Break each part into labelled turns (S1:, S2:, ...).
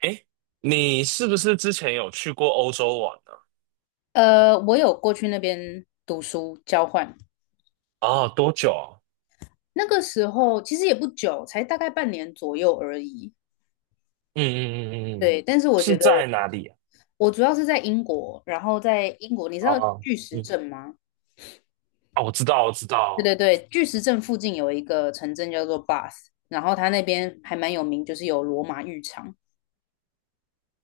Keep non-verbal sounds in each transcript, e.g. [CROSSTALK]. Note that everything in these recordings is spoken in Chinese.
S1: 诶，你是不是之前有去过欧洲玩呢？
S2: 我有过去那边读书交换，
S1: 哦，多久啊？
S2: 那个时候其实也不久，才大概半年左右而已。
S1: 嗯嗯嗯嗯嗯，
S2: 对，但是我觉
S1: 是
S2: 得
S1: 在哪里啊？
S2: 我主要是在英国，然后在英国，你知道
S1: 哦，
S2: 巨石
S1: 嗯，
S2: 阵吗？
S1: 哦，我知道，我知
S2: 对对
S1: 道。
S2: 对，巨石阵附近有一个城镇叫做 Bath，然后它那边还蛮有名，就是有罗马浴场。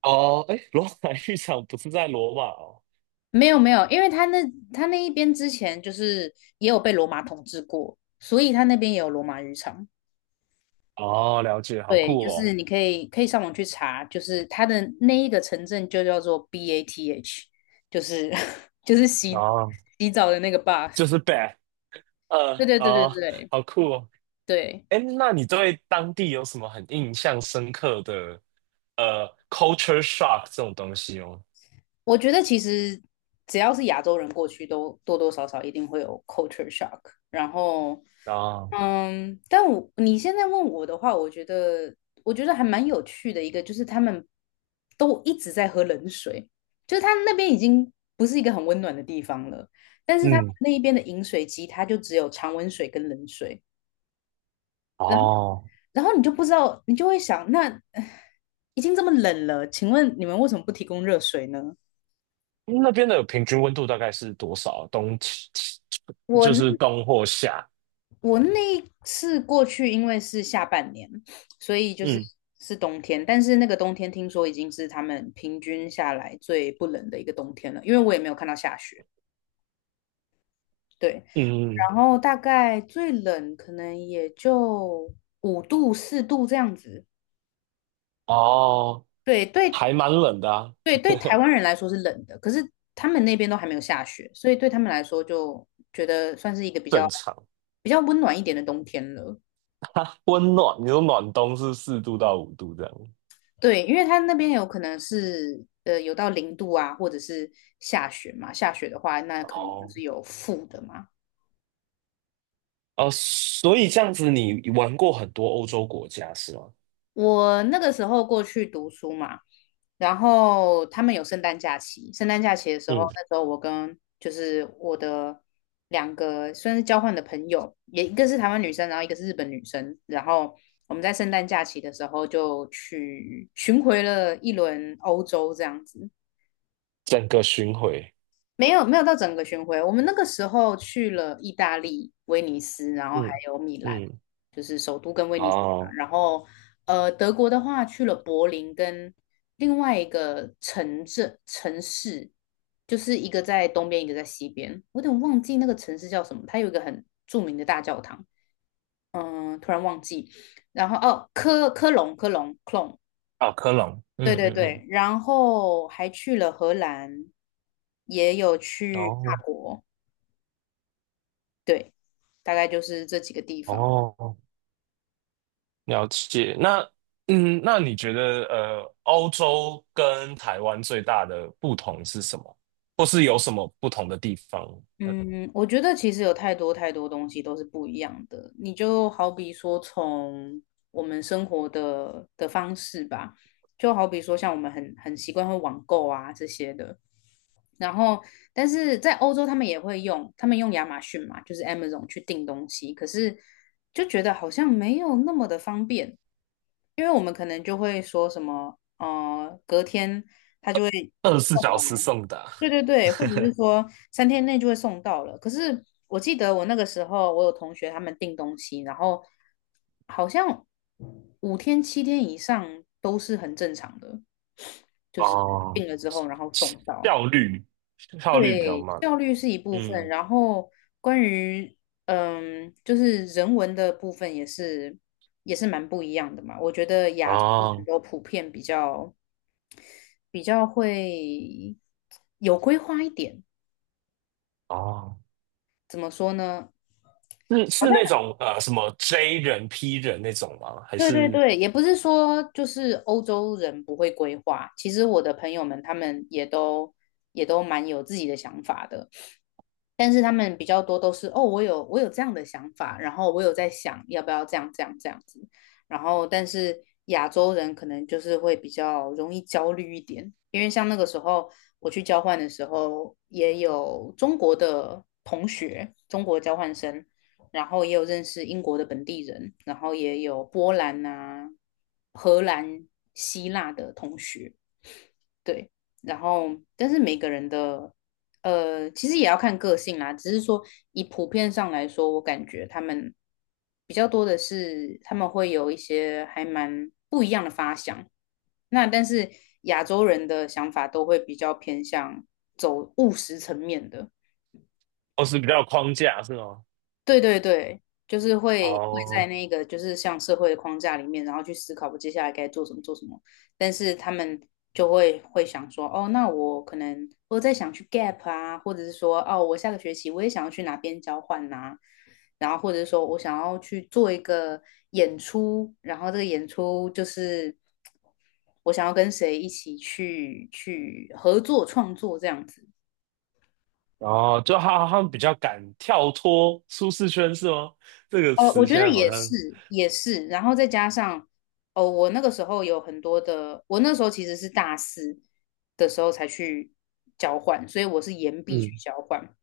S1: 哦，哎，罗马浴场不是在罗马哦。
S2: 没有没有，因为它那一边之前就是也有被罗马统治过，所以它那边也有罗马浴场。
S1: 哦，了解，好
S2: 对，
S1: 酷
S2: 就
S1: 哦。
S2: 是你可以上网去查，就是它的那一个城镇就叫做 BATH，就是 [LAUGHS] 就是洗
S1: 哦，
S2: 洗澡的那个 bath。
S1: 就是 BADH，
S2: 对对对对
S1: 哦，
S2: 对
S1: 好酷哦。
S2: 对，
S1: 哎，那你对当地有什么很印象深刻的culture shock 这种东西哦？
S2: 我觉得其实只要是亚洲人过去都多多少少一定会有 culture shock，然后
S1: 啊，
S2: 但你现在问我的话，我觉得还蛮有趣的一个，就是他们都一直在喝冷水，就是他那边已经不是一个很温暖的地方了，但是他们
S1: 嗯，
S2: 那一边的饮水机，它就只有常温水跟冷水，
S1: 哦，
S2: 然后你就不知道，你就会想，那 [SIGHS] 唉已经这么冷了，请问你们为什么不提供热水呢？
S1: 那边的平均温度大概是多少？冬，
S2: 我
S1: 就是
S2: 那
S1: 冬或夏。
S2: 我那一次过去，因为是下半年，所以就是
S1: 嗯
S2: 是冬天，但是那个冬天听说已经是他们平均下来最不冷的一个冬天了，因为我也没有看到下雪。对，
S1: 嗯嗯，
S2: 然后大概最冷可能也就5度、4度这样子。
S1: 哦，
S2: 对，对，
S1: 还蛮冷的啊，
S2: 对，对，台湾人来说是冷的，可是他们那边都还没有下雪，所以对他们来说就觉得算是一个比较
S1: 正常。
S2: 比较温暖一点的冬天了。
S1: [LAUGHS] 温暖，你说暖冬是4度到5度这样。
S2: 对，因为它那边有可能是有到0度啊，或者是下雪嘛。下雪的话，那可能就
S1: 哦
S2: 是有负的嘛。
S1: 哦，所以这样子你玩过很多欧洲国家是吗？
S2: 我那个时候过去读书嘛，然后他们有圣诞假期，圣诞假期的时候，
S1: 嗯，
S2: 那时候我跟就是我的2个算是交换的朋友，也一个是台湾女生，然后一个是日本女生，然后我们在圣诞假期的时候就去巡回了一轮欧洲这样子。
S1: 整个巡回。
S2: 没有没有到整个巡回，我们那个时候去了意大利、威尼斯，然后还
S1: 嗯
S2: 有米兰，
S1: 嗯，
S2: 就是首都跟威尼斯嘛
S1: 哦，
S2: 然后德国的话去了柏林跟另外一个城市，就是一个在东边，一个在西边。我有点忘记那个城市叫什么，它有一个很著名的大教堂，突然忘记。然后哦，科隆 Colone
S1: 啊，科隆。
S2: 对
S1: 嗯
S2: 对
S1: 嗯
S2: 对，
S1: 嗯，
S2: 然后还去了荷兰，也有去
S1: 哦
S2: 法国。对，大概就是这几个地方。
S1: 哦。了解。那你觉得欧洲跟台湾最大的不同是什么？或是有什么不同的地方？呃
S2: 嗯，我觉得其实有太多太多东西都是不一样的。你就好比说，从我们生活的方式吧，就好比说像我们很习惯会网购啊这些的。然后，但是在欧洲他们也会用，他们用亚马逊嘛，就是 Amazon 去订东西，可是就觉得好像没有那么的方便，因为我们可能就会说什么，隔天他就会
S1: 二十四
S2: 送
S1: 小时
S2: 来。
S1: 送达
S2: 对对对，或者是说3天内就会送到了。可是我记得我那个时候，我有同学他们订东西，然后好像5天7天以上都是很正常的，
S1: [LAUGHS]
S2: 就是
S1: 哦，
S2: 订了之后然后送到。
S1: 效率效率比较
S2: 对，
S1: 慢。
S2: 效率是一部分，
S1: 嗯，
S2: 然后关于就是人文的部分也是蛮不一样的嘛。我觉得亚洲人
S1: 哦
S2: 都普遍比较会有规划一点，
S1: 哦，
S2: 怎么说呢？
S1: 是
S2: 好
S1: 是那
S2: 像。
S1: 种什么 J 人 P 人那种吗？还
S2: 对对
S1: 是
S2: 对，也不是说就是欧洲人不会规划，其实我的朋友们他们也都蛮有自己的想法的。但是他们比较多都是哦，我有这样的想法，然后我有在想要不要这样这样这样子，然后但是亚洲人可能就是会比较容易焦虑一点，因为像那个时候我去交换的时候，也有中国的同学，中国交换生，然后也有认识英国的本地人，然后也有波兰啊、荷兰、希腊的同学，对，然后但是每个人的其实也要看个性啦。只是说以普遍上来说，我感觉他们比较多的是他们会有一些还蛮不一样的发想。那但是亚洲人的想法都会比较偏向走务实层面的，
S1: 哦是比较有框架是吗？
S2: 对对对，就是会在
S1: 哦
S2: 那个就是像社会的框架里面，然后去思考我接下来该做什么做什么。但是他们就会想说，哦，那我可能我在想去 gap 啊，或者是说，哦，我下个学期我也想要去哪边交换呐、然后或者是说我想要去做一个演出，然后这个演出就是我想要跟谁一起去合作创作这样子。
S1: 哦，就他们比较敢跳脱舒适圈是吗？这个
S2: 我
S1: 词
S2: 觉
S1: 现
S2: 得
S1: 在好
S2: 也是，
S1: 像。
S2: 也是，然后再加上，哦，我那个时候有很多的，我那时候其实是大四的时候才去交换，所以我是延毕去
S1: 嗯。
S2: 交换，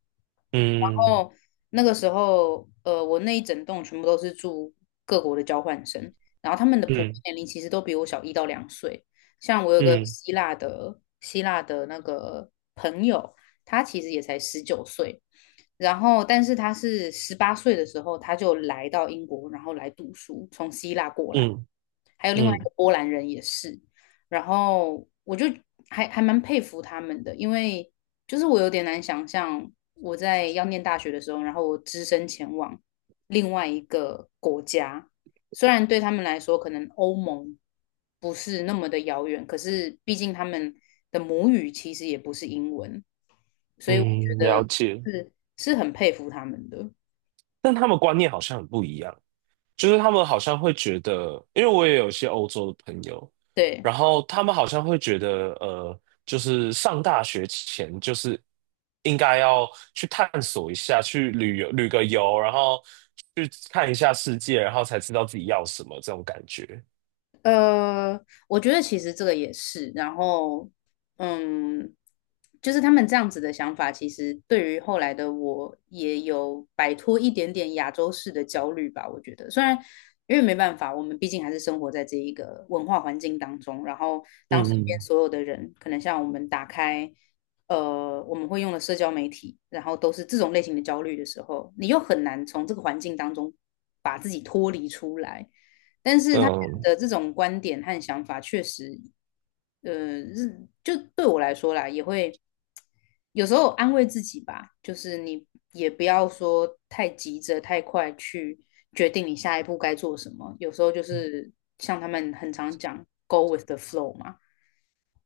S1: 嗯
S2: 后那个时候，我那一整栋全部都是住各国的交换生，然后他们的普遍
S1: 嗯
S2: 年龄其实都比我小1到2岁。像我有个
S1: 嗯
S2: 希腊的那个朋友，他其实也才19岁，然后但是他是18岁的时候他就来到英国，然后来读书，从希腊过来。
S1: 嗯
S2: 还有另外一
S1: 嗯
S2: 个波兰人也是，然后我就还蛮佩服他们的，因为就是我有点难想象我在要念大学的时候，然后我只身前往另外一个国家，虽然对他们来说可能欧盟不是那么的遥远，可是毕竟他们的母语其实也不是英文，所以我觉
S1: 嗯，了
S2: 得
S1: 解。
S2: 是是很佩服他们的。
S1: 但他们观念好像很不一样，就是他们好像会觉得，因为我也有一些欧洲的朋友，
S2: 对，
S1: 然后他们好像会觉得，就是上大学前就是应该要去探索一下，去旅游旅个游，然后去看一下世界，然后才知道自己要什么这种感觉。
S2: 呃，我觉得其实这个也是，然后，嗯，就是他们这样子的想法，其实对于后来的我也有摆脱一点点亚洲式的焦虑吧。我觉得，虽然因为没办法，我们毕竟还是生活在这一个文化环境当中，然后当身边
S1: 嗯
S2: 所有的人，可能像我们打开，我们会用的社交媒体，然后都是这种类型的焦虑的时候，你又很难从这个环境当中把自己脱离出来。但是他们
S1: 嗯
S2: 的这种观点和想法确实，就对我来说啦，也会有时候安慰自己吧，就是你也不要说太急着、太快去决定你下一步该做什么。有时候就
S1: 嗯。
S2: 是像他们很常讲 "go with the flow" 嘛，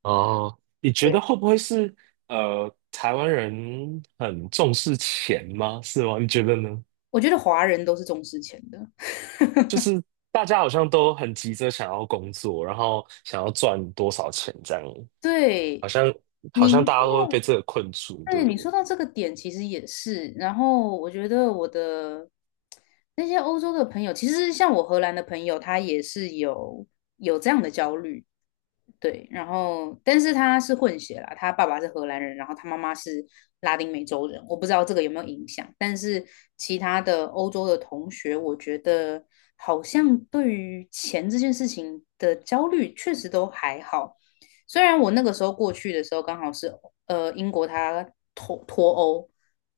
S1: 哦，你觉得会不会是台湾人很重视钱吗？是吗？你觉得呢？
S2: 我觉得华人都是重视钱的。[LAUGHS]
S1: 就是大家好像都很急着想要工作，然后想要赚多少钱这样，好
S2: 对
S1: 像好像大
S2: 你，
S1: 家都会被这个困住，对
S2: 对，
S1: 不
S2: 你说
S1: 对？
S2: 到这个点，其实也是。然后我觉得我的那些欧洲的朋友，其实像我荷兰的朋友，他也是有这样的焦虑。对，然后但是他是混血啦，他爸爸是荷兰人，然后他妈妈是拉丁美洲人，我不知道这个有没有影响，但是其他的欧洲的同学，我觉得好像对于钱这件事情的焦虑确实都还好，虽然我那个时候过去的时候刚好是英国他脱欧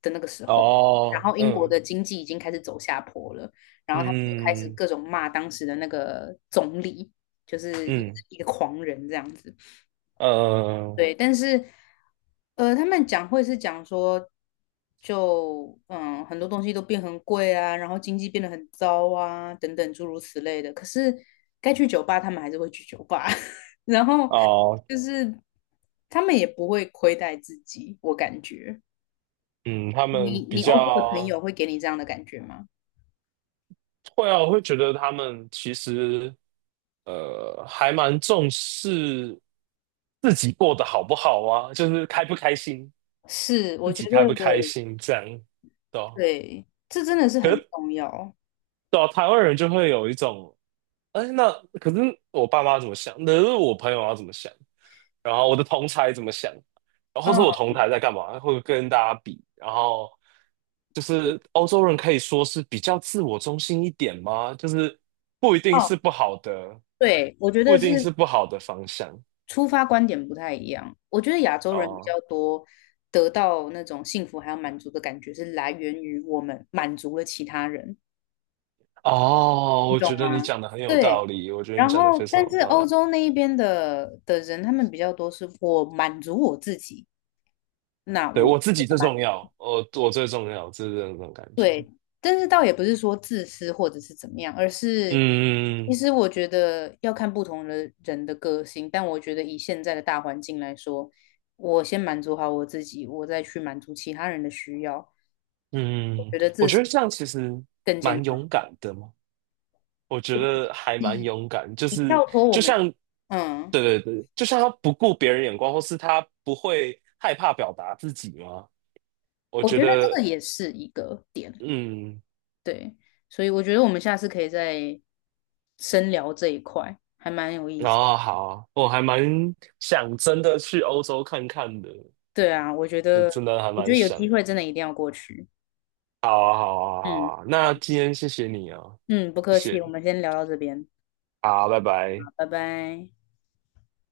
S2: 的那个时候，然
S1: 哦，
S2: 后英国
S1: 嗯
S2: 的经济已经开始走下坡了，然后他们就开始
S1: 嗯
S2: 各种骂当时的那个总理，就是也
S1: 嗯
S2: 是
S1: 嗯
S2: 一个狂人这样子。
S1: 呃
S2: 对，但是他们讲会是讲说，就很多东西都变很贵啊，然后经济变得很糟啊，等等诸如此类的。可是该去酒吧，他们还是会去酒吧，[LAUGHS] 然后
S1: 哦
S2: 就是他们也不会亏待自己，我感觉。
S1: 嗯，他们
S2: 你
S1: 比
S2: 你欧洲的朋
S1: 较
S2: 友会给你这样的感觉吗？
S1: 会啊，我会觉得他们其实还蛮重视自己过得好不好啊，就是开不开心，
S2: 是，我
S1: 自
S2: 觉
S1: 己开
S2: 得
S1: 不开心这样，对啊
S2: 对，这真的是
S1: 可
S2: 很
S1: 是
S2: 重要。
S1: 对啊，台湾人就会有一种，哎，那可是我爸妈怎么想？可是我朋友要怎么想？然后我的同才怎么想，然后或是我
S2: 嗯，
S1: 同台在干嘛，会跟大家比，然后就是欧洲人可以说是比较自我中心一点吗？就是不一定是
S2: 哦，
S1: 不好的，
S2: 对，我觉
S1: 不
S2: 得
S1: 一
S2: 是
S1: 定是不好的方向
S2: 出发观点不太一样。我觉得亚洲人比较
S1: 哦
S2: 多得到那种幸福还有满足的感觉，是来源于我们满足了其他人，
S1: 哦，
S2: 你
S1: 我
S2: 懂
S1: 觉得你
S2: 吗？
S1: 讲的很有道
S2: 对。
S1: 理，我觉得你
S2: 然
S1: 讲的
S2: 后，
S1: 非常
S2: 但
S1: 有
S2: 是
S1: 道
S2: 欧
S1: 理。
S2: 洲那一边的人，他们比较多是我满足我自己，那
S1: 对，
S2: 我。
S1: 我自己最重要，我最重要，就是这种感觉。
S2: 对，但是倒也不是说自私或者是怎么样，而是其
S1: 嗯
S2: 实我觉得要看不同的人的个性。但我觉得以现在的大环境来说，我先满足好我自己，我再去满足其他人的需要，我
S1: 嗯，
S2: 觉得
S1: 我
S2: 这
S1: 觉
S2: 是
S1: 得这样其实
S2: 更健
S1: 蛮
S2: 康。
S1: 勇敢的嘛。我觉得还蛮勇敢，就
S2: 你
S1: 是
S2: 跳脱我
S1: 就
S2: 们，
S1: 像，
S2: 嗯，
S1: 对对对，就像他不顾别人眼光，或是他不会害怕表达自己吗？我
S2: 我
S1: 觉
S2: 觉得
S1: 得，
S2: 这个也是一个点，
S1: 嗯，
S2: 对，所以我觉得我们下次可以再深聊这一块，还蛮有意
S1: 然
S2: 思。
S1: 后好，我还蛮想真的去欧洲看看的，
S2: 对啊，我觉
S1: 就
S2: 得，
S1: 真的还
S2: 我觉
S1: 蛮
S2: 得有
S1: 想。
S2: 机会真的一定要过去，
S1: 好啊，好啊，好
S2: 嗯。
S1: 啊，那今天谢谢你啊，
S2: 嗯，不客
S1: 谢
S2: 气，
S1: 谢，
S2: 我们先聊到这边，
S1: 好，拜拜。
S2: 好拜拜。